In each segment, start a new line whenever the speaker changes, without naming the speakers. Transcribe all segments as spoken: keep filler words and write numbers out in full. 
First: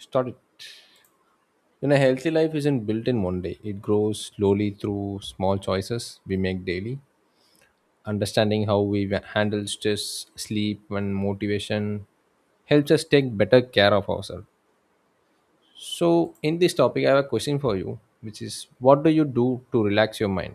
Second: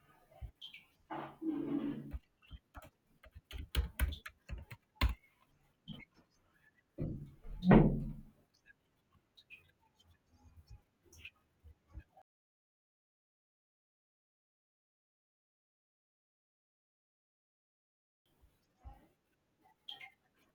Started. And a healthy life isn't built in one day. It grows slowly through small choices we make daily. Understanding how we wa- handle stress, sleep, and motivation helps us take better care of ourselves. So, in this topic, I have a question for you, which is, what do you do to relax your mind?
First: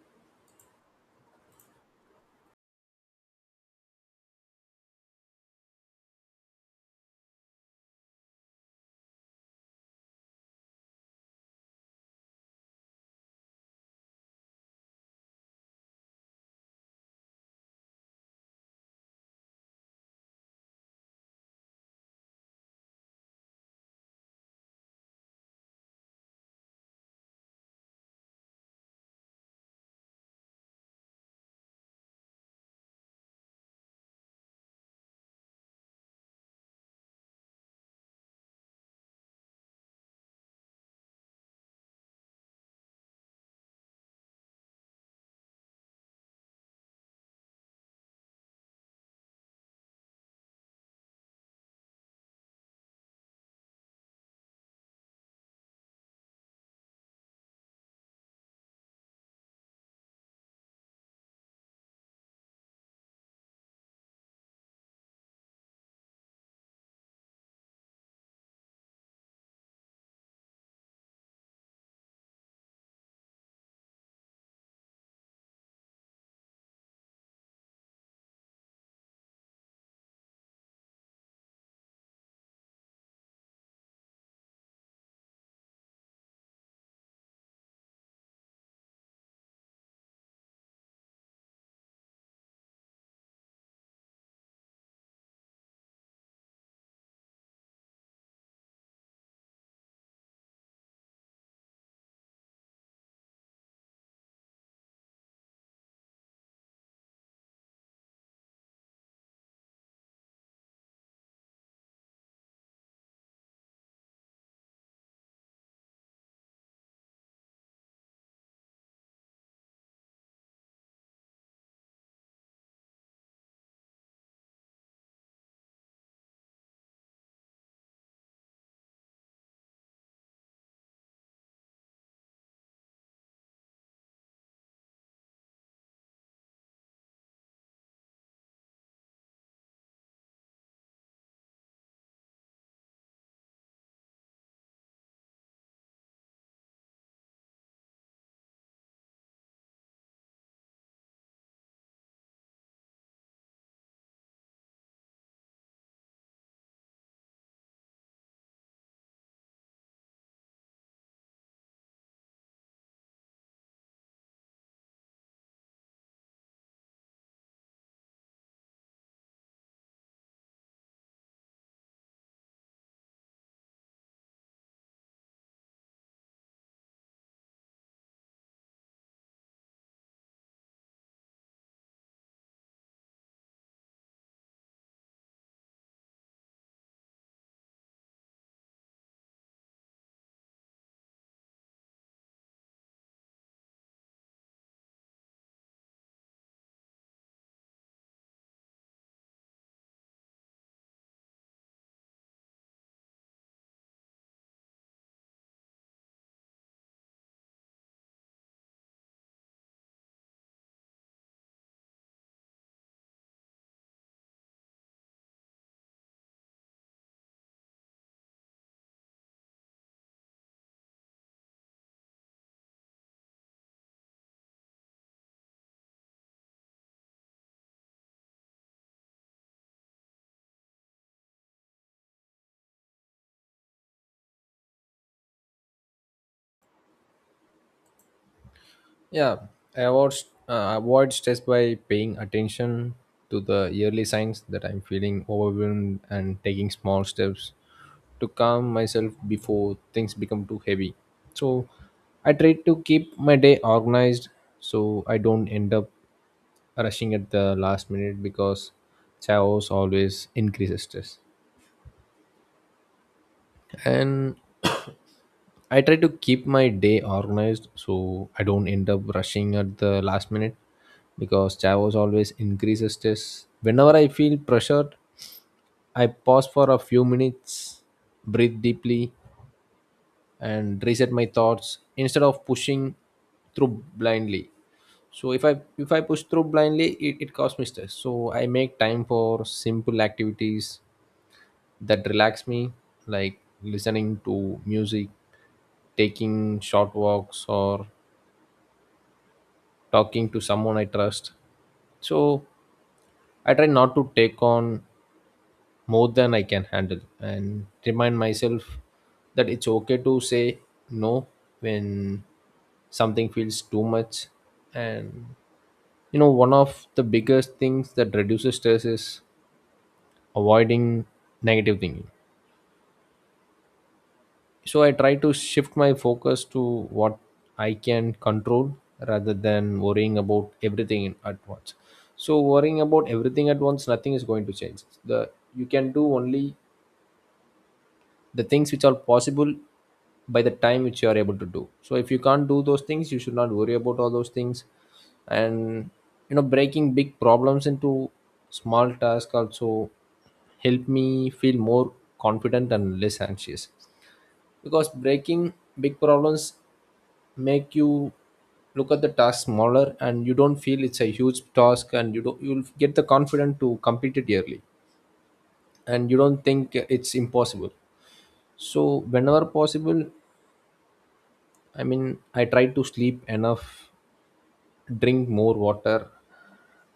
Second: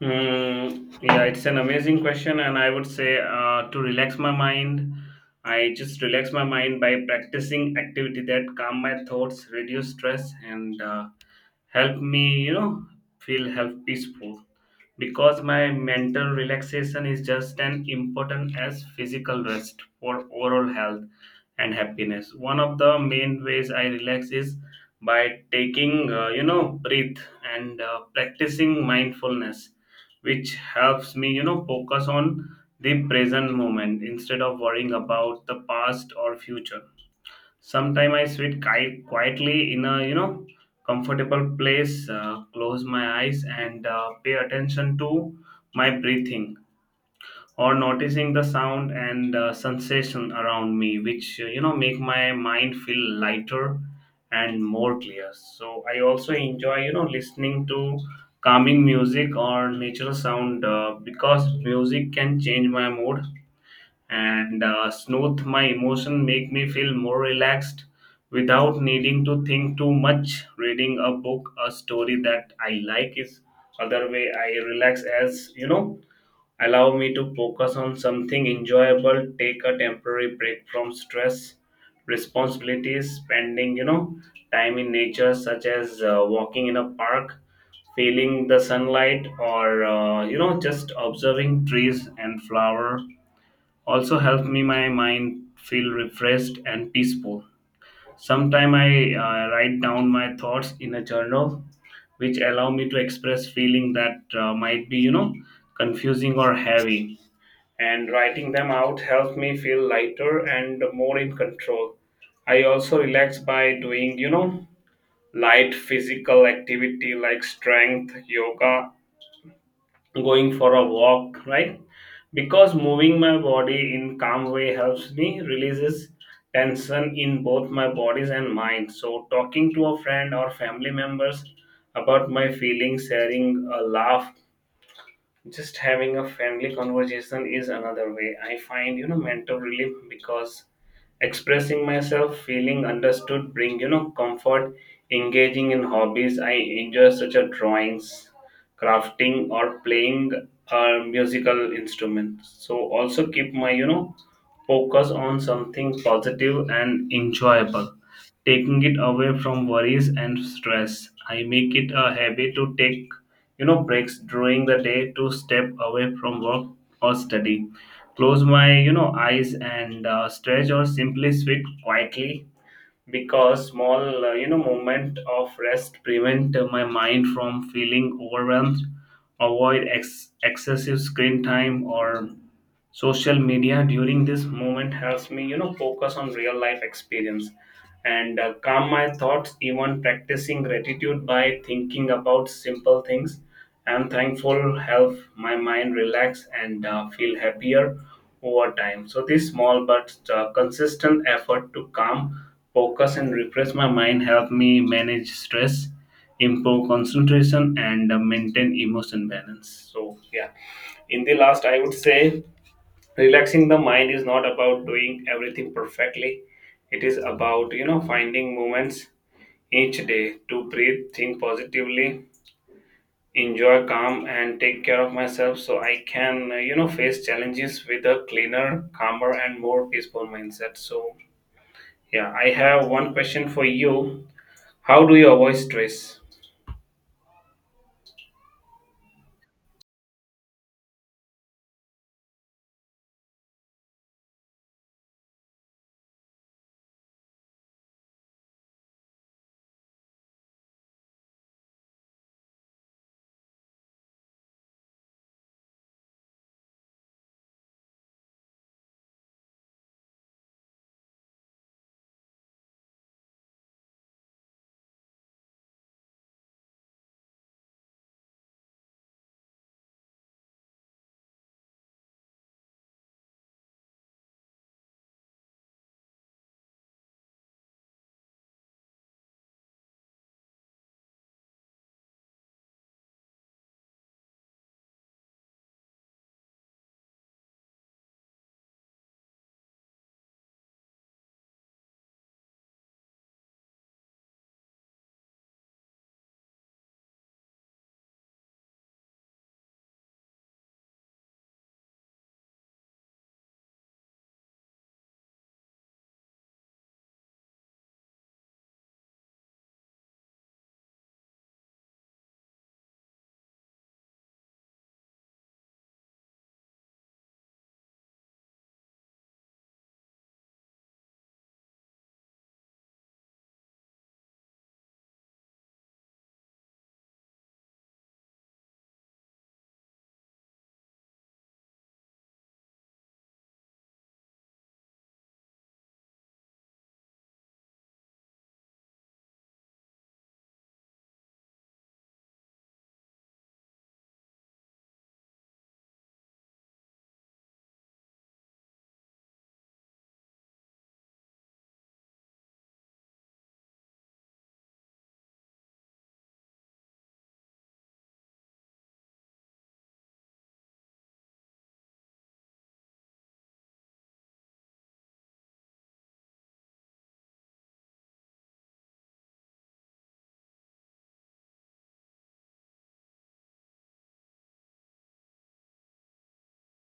Mm, yeah, it's an amazing question, and I would say uh, to relax my mind, I just relax my mind by practicing activity that calm my thoughts, reduce stress, and uh, help me, you know, feel health peaceful. Because my mental relaxation is just as important as physical rest for overall health and happiness. One of the main ways I relax is by taking, uh, you know, breath and uh, practicing mindfulness, which helps me, you know, focus on the present moment instead of worrying about the past or future. Sometimes I sit qui- quietly in a, you know, comfortable place, uh, close my eyes, and uh, pay attention to my breathing or noticing the sound and uh, sensation around me which uh, you know make my mind feel lighter and more clear. So I also enjoy, you know, listening to calming music or natural sound, uh, because music can change my mood and uh, smooth my emotion, make me feel more relaxed without needing to think too much. Reading a book, a story that I like, is other way I relax, as you know, allow me to focus on something enjoyable, take a temporary break from stress, responsibilities, spending, you know, time in nature, such as uh, walking in a park, feeling the sunlight or uh, you know just observing trees and flower, also help me my mind feel refreshed and peaceful. Sometime I uh, write down my thoughts in a journal, which allow me to express feeling that uh, might be, you know, confusing or heavy, and writing them out helps me feel lighter and more in control. I also relax by doing, you know, light physical activity like strength, yoga, going for a walk, right? Because moving my body in calm way helps me releases tension in both my bodies and mind. So talking to a friend or family members about my feelings, sharing a laugh, just having a friendly conversation is another way I find, you know, mental relief, because expressing myself, feeling understood, bring, you know, comfort. Engaging in hobbies I enjoy, such as drawings, crafting, or playing a musical instrument, so also keep my, you know, focus on something positive and enjoyable, taking it away from worries and stress. I make it a habit to take, you know, breaks during the day to step away from work or study. Close my, you know, eyes and uh, stretch or simply sit quietly because small, uh, you know, moment of rest prevent uh, my mind from feeling overwhelmed. Avoid ex- excessive screen time or social media during this moment helps me, you know, focus on real life experience and uh, calm my thoughts. Even practicing gratitude by thinking about simple things I'm thankful help my mind relax and uh, feel happier over time. So this small but uh, consistent effort to calm, focus, and refresh my mind help me manage stress, improve concentration, and uh, maintain emotion balance. So yeah, in the last I would say relaxing the mind is not about doing everything perfectly. It is about, you know, finding moments each day to breathe, think positively, enjoy calm, and take care of myself so I can, uh, you know face challenges with a cleaner, calmer, and more peaceful mindset. So yeah, I have one question for you: how do you avoid stress?
Yeah, I avoid, uh, avoid stress by paying attention to the yearly signs that I'm feeling overwhelmed and taking small steps to calm myself before things become too heavy. So I try to keep my day organized so I don't end up rushing at the last minute because chaos always increases stress. And I try to keep my day organized so I don't end up rushing at the last minute because chaos always increases stress. Whenever I feel pressured, I pause for a few minutes, breathe deeply, and reset my thoughts instead of pushing through blindly. So if i if i push through blindly, it, it causes me stress. So I make time for simple activities that relax me, like listening to music, taking short walks, or talking to someone I trust. So I try not to take on more than I can handle and remind myself that it's okay to say no when something feels too much. And, you know, one of the biggest things that reduces stress is avoiding negative thinking. So I try to shift my focus to what I can control rather than worrying about everything in- at once. So worrying about everything at once, nothing is going to change. The you can do only the things which are possible by the time which you are able to do, so if you can't do those things you should not worry about all those things. And, you know, breaking big problems into small tasks also helped me feel more confident and less anxious, because breaking big problems make you look at the task smaller and you don't feel it's a huge task, and you don't you'll get the confidence to complete it yearly and you don't think it's impossible. So, whenever possible, I mean, I try to sleep enough, drink more water,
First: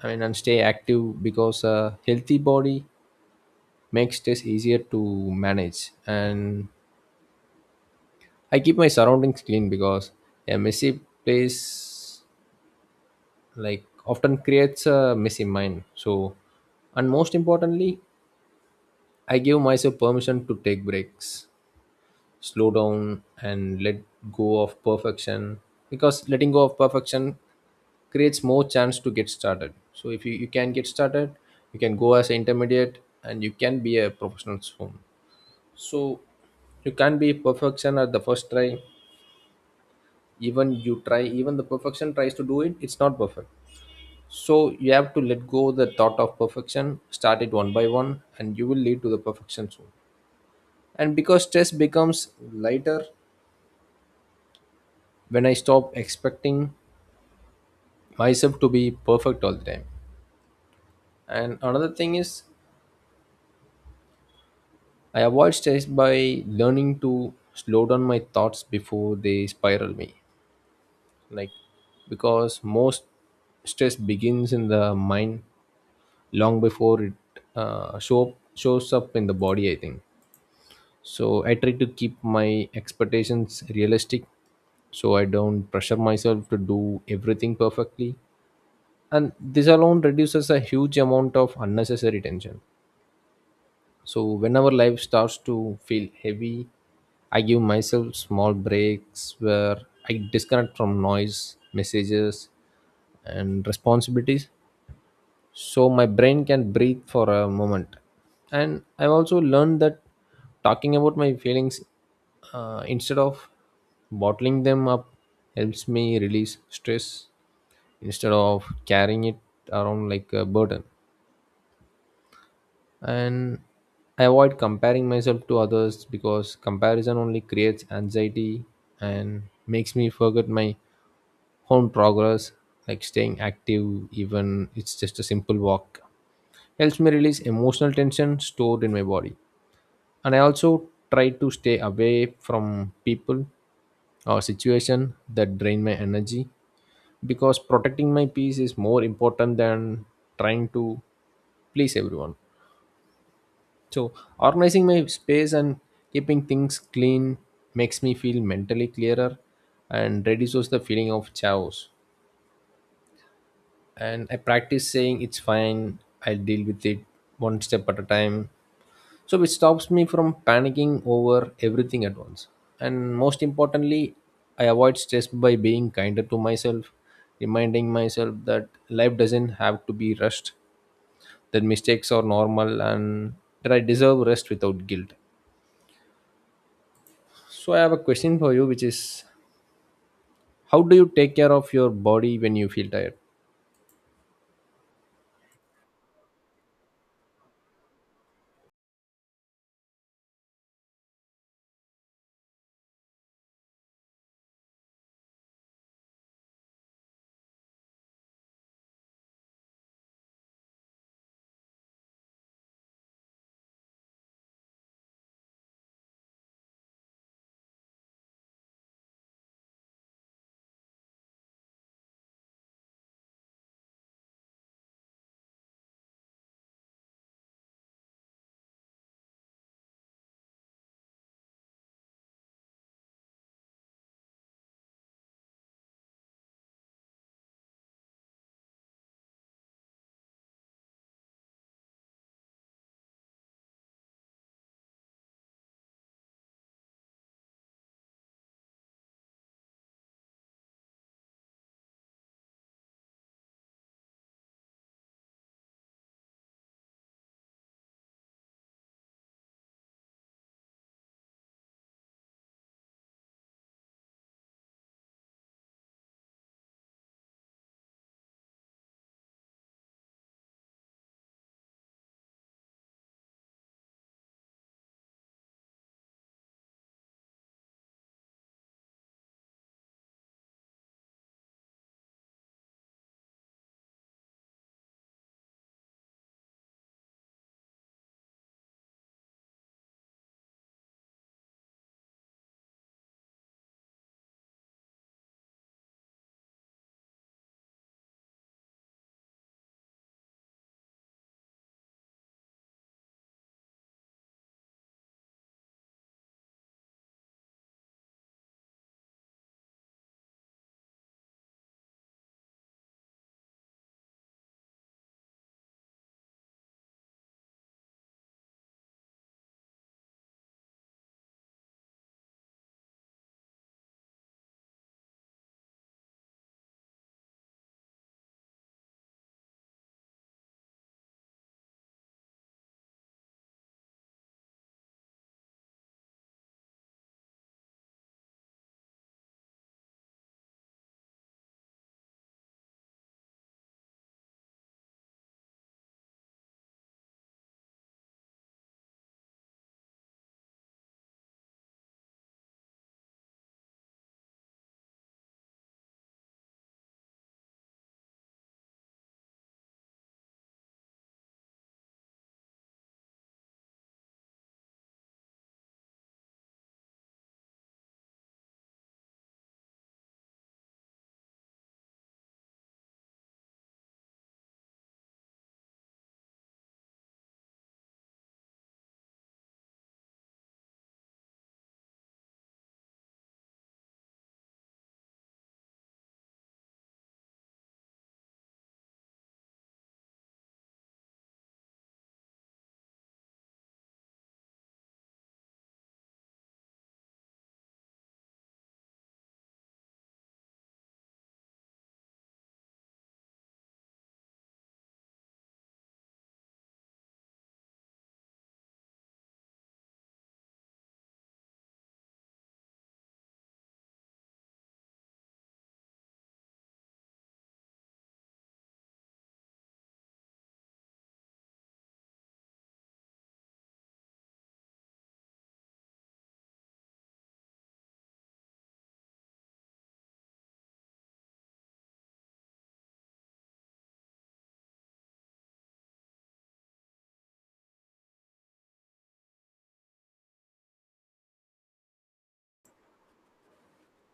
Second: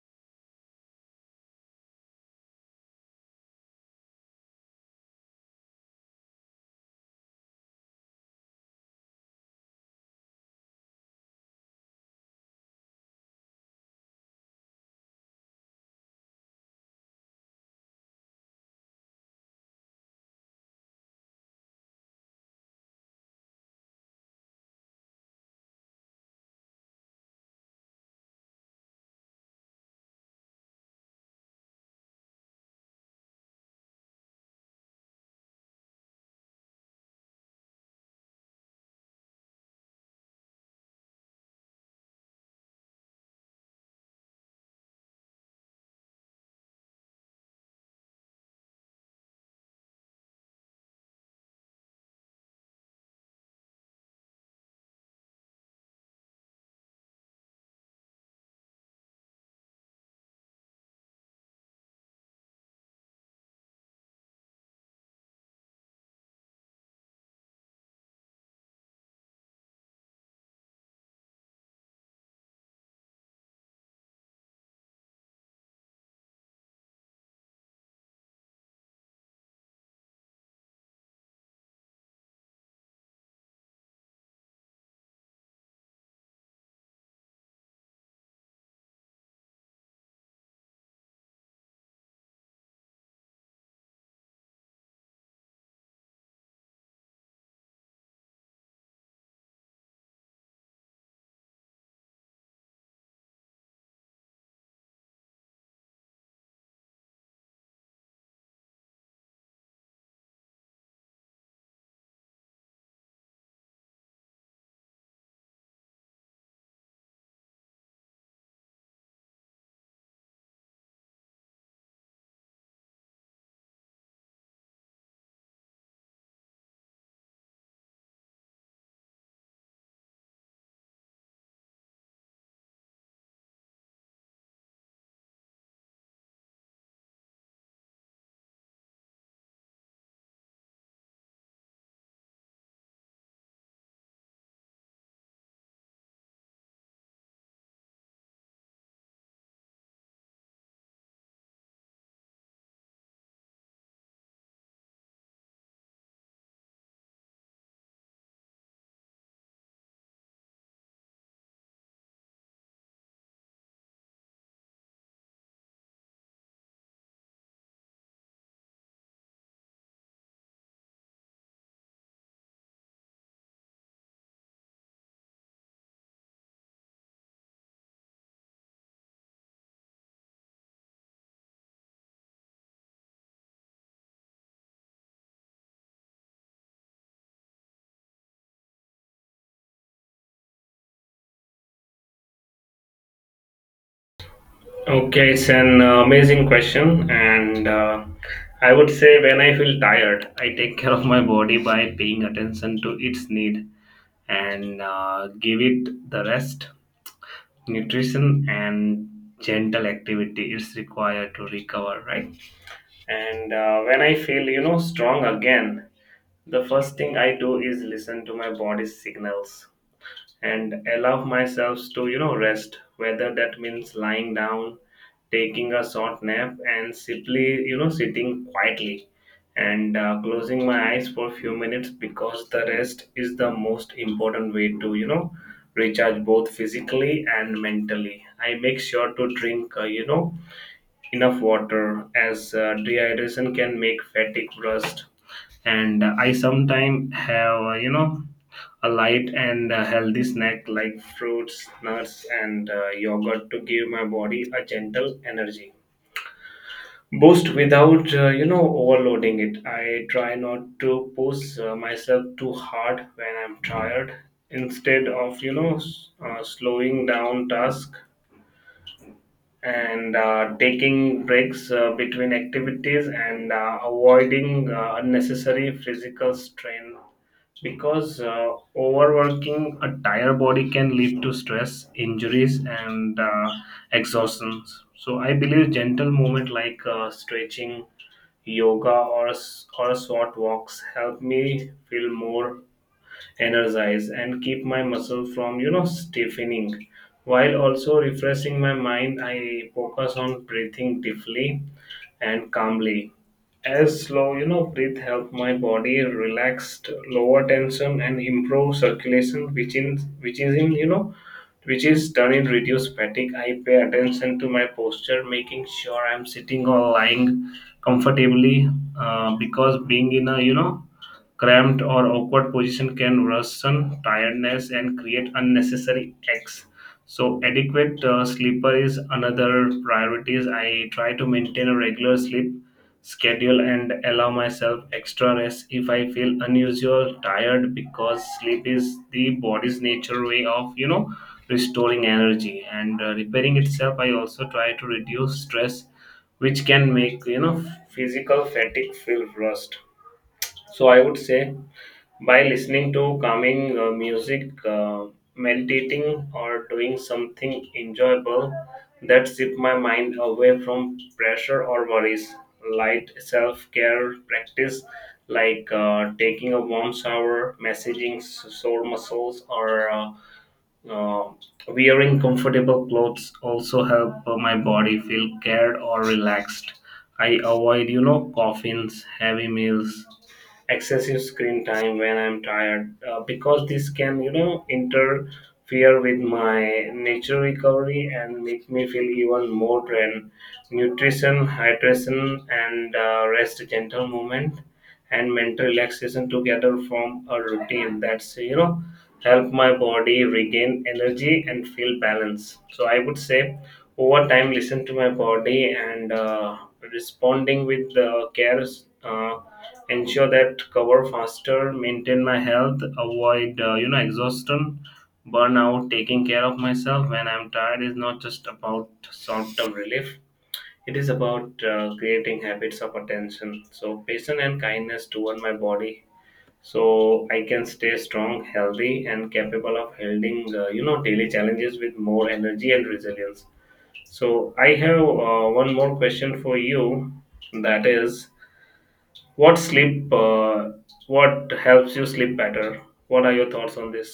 I mean, and stay active because a healthy body makes stress easier to manage. And I keep my surroundings clean because a messy place like often creates a messy mind. So, and most importantly, I give myself permission to take breaks, slow down and let go of perfection, because letting go of perfection creates more chance to get started. So if you, you can get started, you can go as an intermediate and you can be a professional soon. So you can't be perfection at the first try. Even you try, even the perfection tries to do it, it's not perfect. So you have to let go the thought of perfection, start it one by one and you will lead to the perfection soon. And because stress becomes lighter when I stop expecting myself to be perfect all the time. And another thing is, I avoid stress by learning to slow down my thoughts before they spiral me. Like, because most stress begins in the mind long before it uh, show, shows up in the body, I think. So, I try to keep my expectations realistic so I don't pressure myself to do everything perfectly. And this alone reduces a huge amount of unnecessary tension. So whenever life starts to feel heavy, I give myself small breaks where I disconnect from noise, messages, and responsibilities so my brain can breathe for a moment. And I've also learned that talking about my feelings, uh, instead of bottling them up, helps me release stress instead of carrying it around like a burden. And I avoid comparing myself to others because comparison only creates anxiety and makes me forget my own progress. Like, staying active, even it's just a simple walk, helps me release emotional tension stored in my body. And I also try to stay away from people or situation that drain my energy, because protecting my peace is more important than trying to please everyone. So, organizing my space and keeping things clean makes me feel mentally clearer and reduces the feeling of chaos. And I practice saying it's fine, I'll deal with it one step at a time. So, it stops me from panicking over everything at once. And most importantly, I avoid stress by being kinder to myself, reminding myself that life doesn't have to be rushed, that mistakes are normal, and that I deserve rest without guilt. So I have a question for you, which is how do you take care of your body when you feel tired?
Okay, it's an uh, amazing question, and uh, I would say when I feel tired, I take care of my body by paying attention to its need and uh, give it the rest, nutrition, and gentle activity is required to recover, right? And uh, when I feel, you know, strong again, the first thing I do is listen to my body's signals and allow myself to, you know, rest, whether that means lying down, taking a short nap, and simply, you know, sitting quietly and uh, closing my eyes for a few minutes, because the rest is the most important way to, you know, recharge both physically and mentally. I make sure to drink, uh, you know enough water, as uh, dehydration can make fatigue worst. And uh, I sometimes have, uh, you know a light and a healthy snack like fruits, nuts, and uh, yogurt to give my body a gentle energy boost without, uh, you know overloading it. I try not to push uh, myself too hard when I'm tired, instead of, you know, s- uh, slowing down task and uh, taking breaks uh, between activities and uh, avoiding uh, unnecessary physical strain, because uh, overworking a tired body can lead to stress, injuries, and uh, exhaustion. So I believe gentle movement like uh, stretching, yoga, or a, s- or a short walks help me feel more energize and keep my muscle from, you know, stiffening while also refreshing my mind. I focus on breathing deeply and calmly, as slow, you know, breathe help my body relaxed, lower tension, and improve circulation, which in which is in you know which is done in reduce fatigue. I pay attention to my posture, making sure I'm sitting or lying comfortably, uh, because being in a, you know, cramped or awkward position can worsen tiredness and create unnecessary aches. So, adequate uh, sleeper is another priority. I try to maintain a regular sleep schedule and allow myself extra rest if I feel unusual tired, because sleep is the body's nature way of, you know, restoring energy and uh, repairing itself. I also try to reduce stress, which can make, you know, physical fatigue feel worse. So I would say by listening to calming uh, music, uh, meditating, or doing something enjoyable that shift my mind away from pressure or worries. Light self care practice like uh, taking a warm shower, massaging s- sore muscles, or uh, uh, wearing comfortable clothes also help uh, my body feel cared or relaxed. I avoid, you know, coffins, heavy meals, excessive screen time when I'm tired, uh, because this can, you know, interfere with my nature recovery and make me feel even more drained. Nutrition, hydration, and uh, rest, gentle movement, and mental relaxation together form a routine that's, you know, help my body regain energy and feel balance. So I would say over time, listen to my body and uh, responding with the care, uh, ensure that cover faster, maintain my health, avoid, uh, you know exhaustion, burnout. Taking care of myself when I'm tired is not just about short-term relief. It is about uh, creating habits of attention. So, patience and kindness toward my body so I can stay strong, healthy, and capable of handling, uh, you know daily challenges with more energy and resilience. So I have uh, one more question for you, that is, what sleep uh, what helps you sleep better? What are your thoughts on this?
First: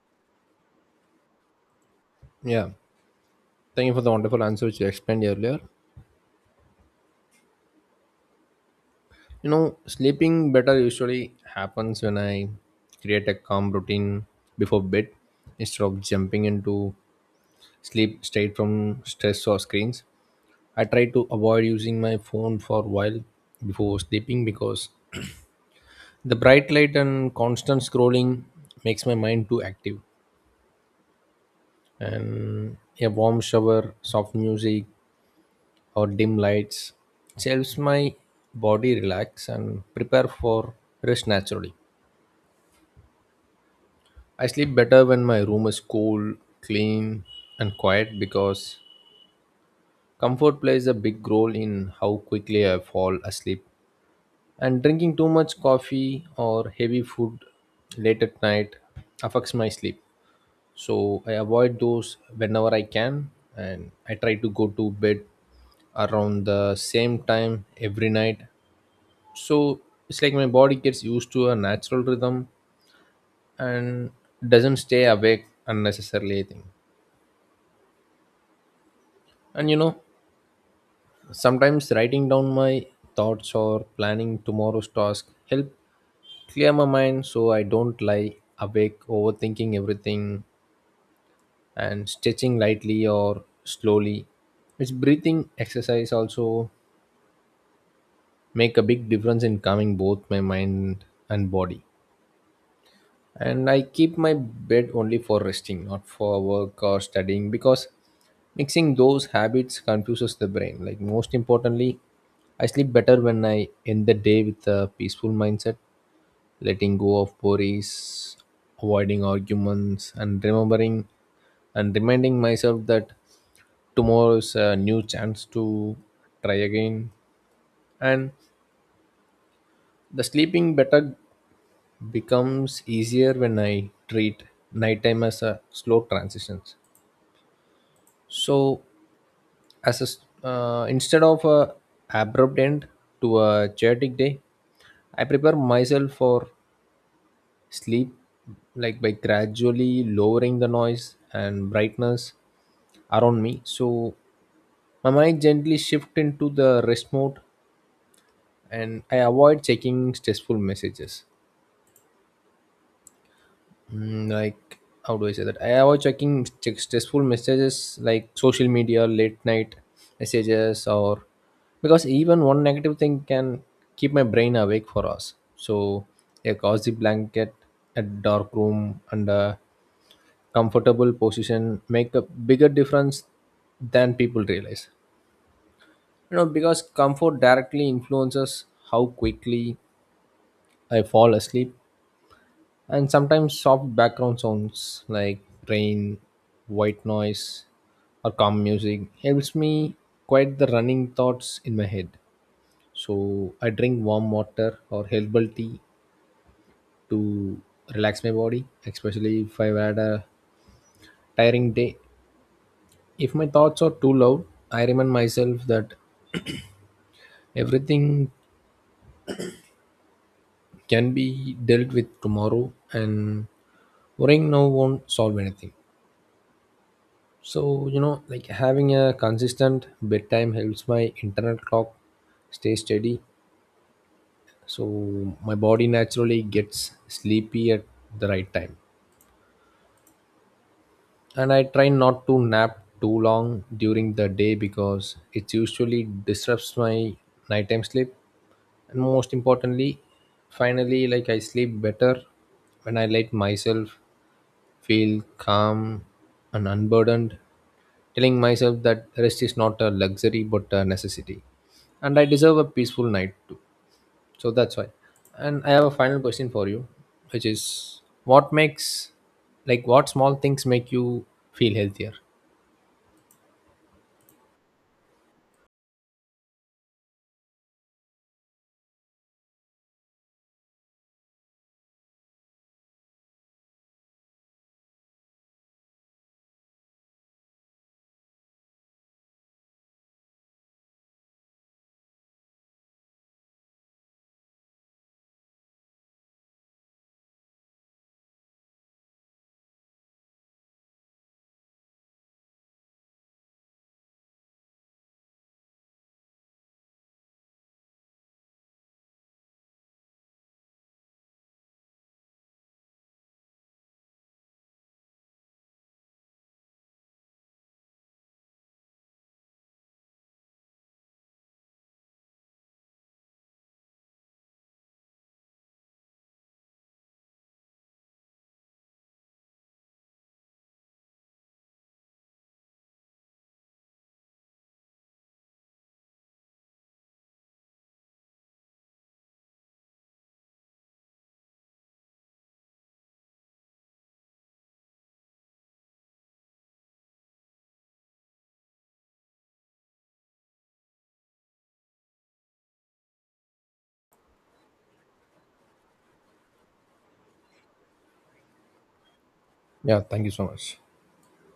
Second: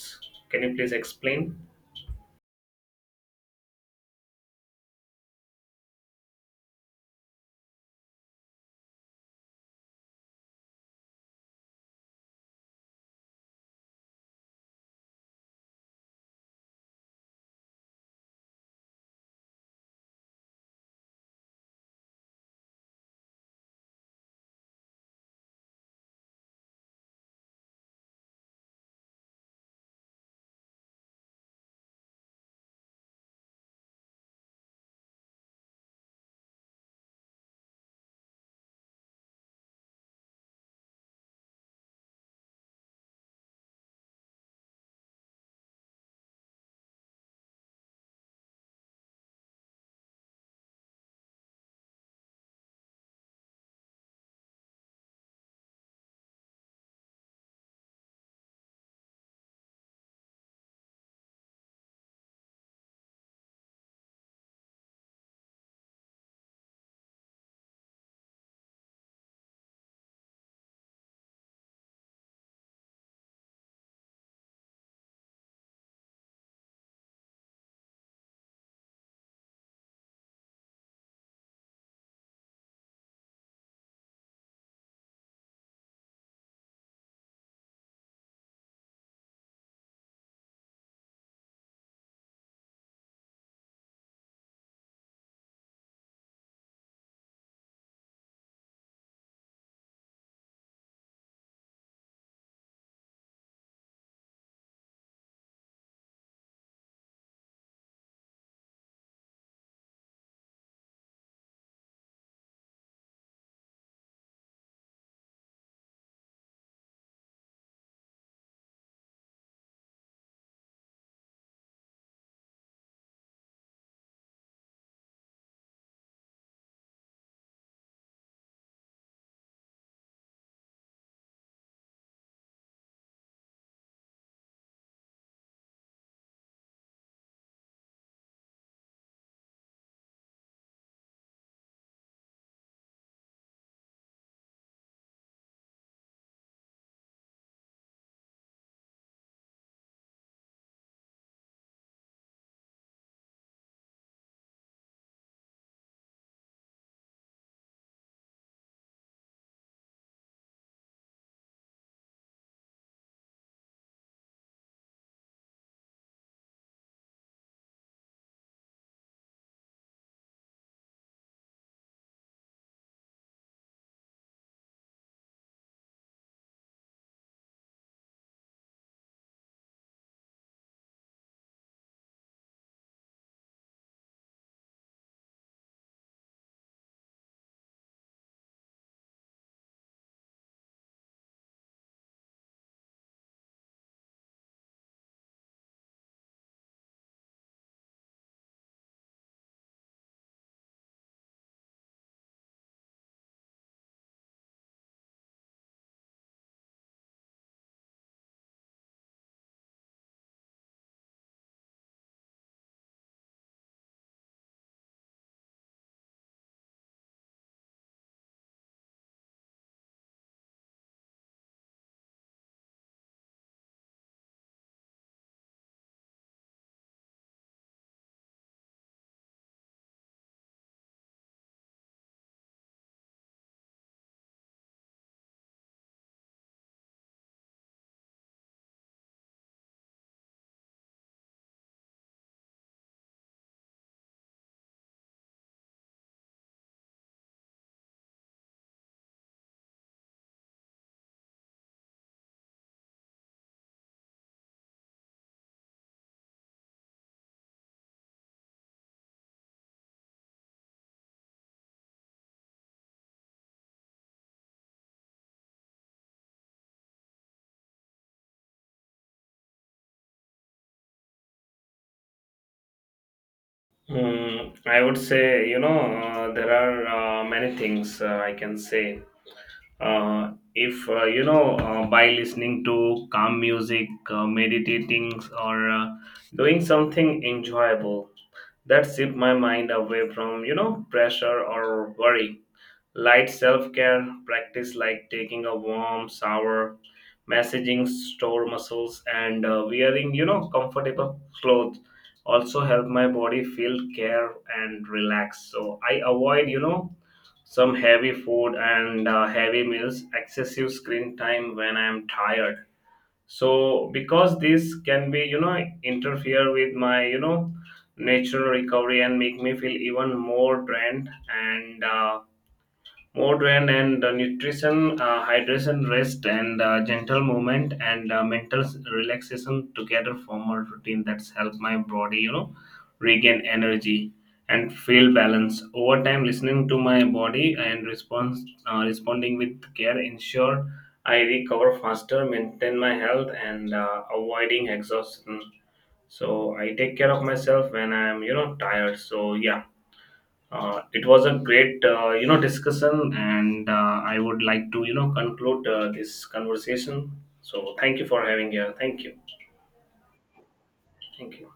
Can you please explain?
Yeah. Thank you for the wonderful answer which you explained earlier. You know, sleeping better usually happens when I create a calm routine before bed instead of jumping into sleep straight from stress or screens. I try to avoid using my phone for a while before sleeping because the bright light and constant scrolling makes my mind too active. And a warm shower, soft music, or dim lights. It helps my body relax and prepare for rest naturally. I sleep better when my room is cool, clean, and quiet because comfort plays a big role in how quickly I fall asleep. And drinking too much coffee or heavy food late at night affects my sleep. So I avoid those whenever I can, and I try to go to bed around the same time every night so it's like my body gets used to a natural rhythm and doesn't stay awake unnecessarily, I think. And, you know, sometimes writing down my thoughts or planning tomorrow's task help clear my mind so I don't lie awake overthinking everything. And stretching lightly or slowly, its breathing exercise, also make a big difference in calming both my mind and body. And I keep my bed only for resting, not for work or studying, because mixing those habits confuses the brain. Like, most importantly, I sleep better when I end the day with a peaceful mindset, letting go of worries, avoiding arguments, and remembering and reminding myself that tomorrow is a new chance to try again. And the sleeping better becomes easier when I treat nighttime as a slow transitions. So, as a s uh, instead of a abrupt end to a chaotic day, I prepare myself for sleep, like by gradually lowering the noise and brightness around me. So, my mind gently shift into the rest mode, and I avoid checking stressful messages. Mm, like how do I say that? I avoid checking check stressful messages like social media, late night messages, or, because even one negative thing can keep my brain awake for us. So a cozy blanket, a dark room, and a comfortable position make a bigger difference than people realize. You know, because comfort directly influences how quickly I fall asleep. And sometimes soft background sounds like rain, white noise, or calm music helps me quiet the running thoughts in my head. So I drink warm water or herbal tea to relax my body, especially if I've had a tiring day. If my thoughts are too loud, I remind myself that everything can be dealt with tomorrow and worrying now won't solve anything. So, you know, like having a consistent bedtime helps my internal clock stay steady. So, my body naturally gets sleepy at the right time. And I try not to nap too long during the day because it usually disrupts my nighttime sleep. And most importantly, finally, like, I sleep better when I let myself feel calm and unburdened, telling myself that rest is not a luxury but a necessity. And I deserve a peaceful night too. So that's why. And I have a final question for you, which is what makes, like what small things make you feel healthier?
Hmm, I would say, you know, uh, there are uh, many things uh, I can say. Uh, if uh, you know uh, By listening to calm music, uh, meditating or uh, doing something enjoyable that shift my mind away from, you know, pressure or worry. Light self care practice like taking a warm shower, massaging sore muscles, and uh, wearing, you know, comfortable clothes also help my body feel care and relax. So I avoid, you know, some heavy food and uh, heavy meals, excessive screen time when I am tired. So because this can be, you know, interfere with my, you know, natural recovery and make me feel even more drained and. Uh, Modern and uh, nutrition, uh, hydration, rest, and uh, gentle movement and uh, mental s- relaxation together form a routine that's helped my body, you know, regain energy and feel balance. Over time, listening to my body and response, uh, responding with care, ensure I recover faster, maintain my health, and uh, avoiding exhaustion. So I take care of myself when I am, you know, tired. So yeah. Uh, it was a great, uh, you know, discussion, and uh, I would like to, you know, conclude uh, this conversation. So, thank you for having here. Thank you.
Yeah, thank you so much.
Thank you.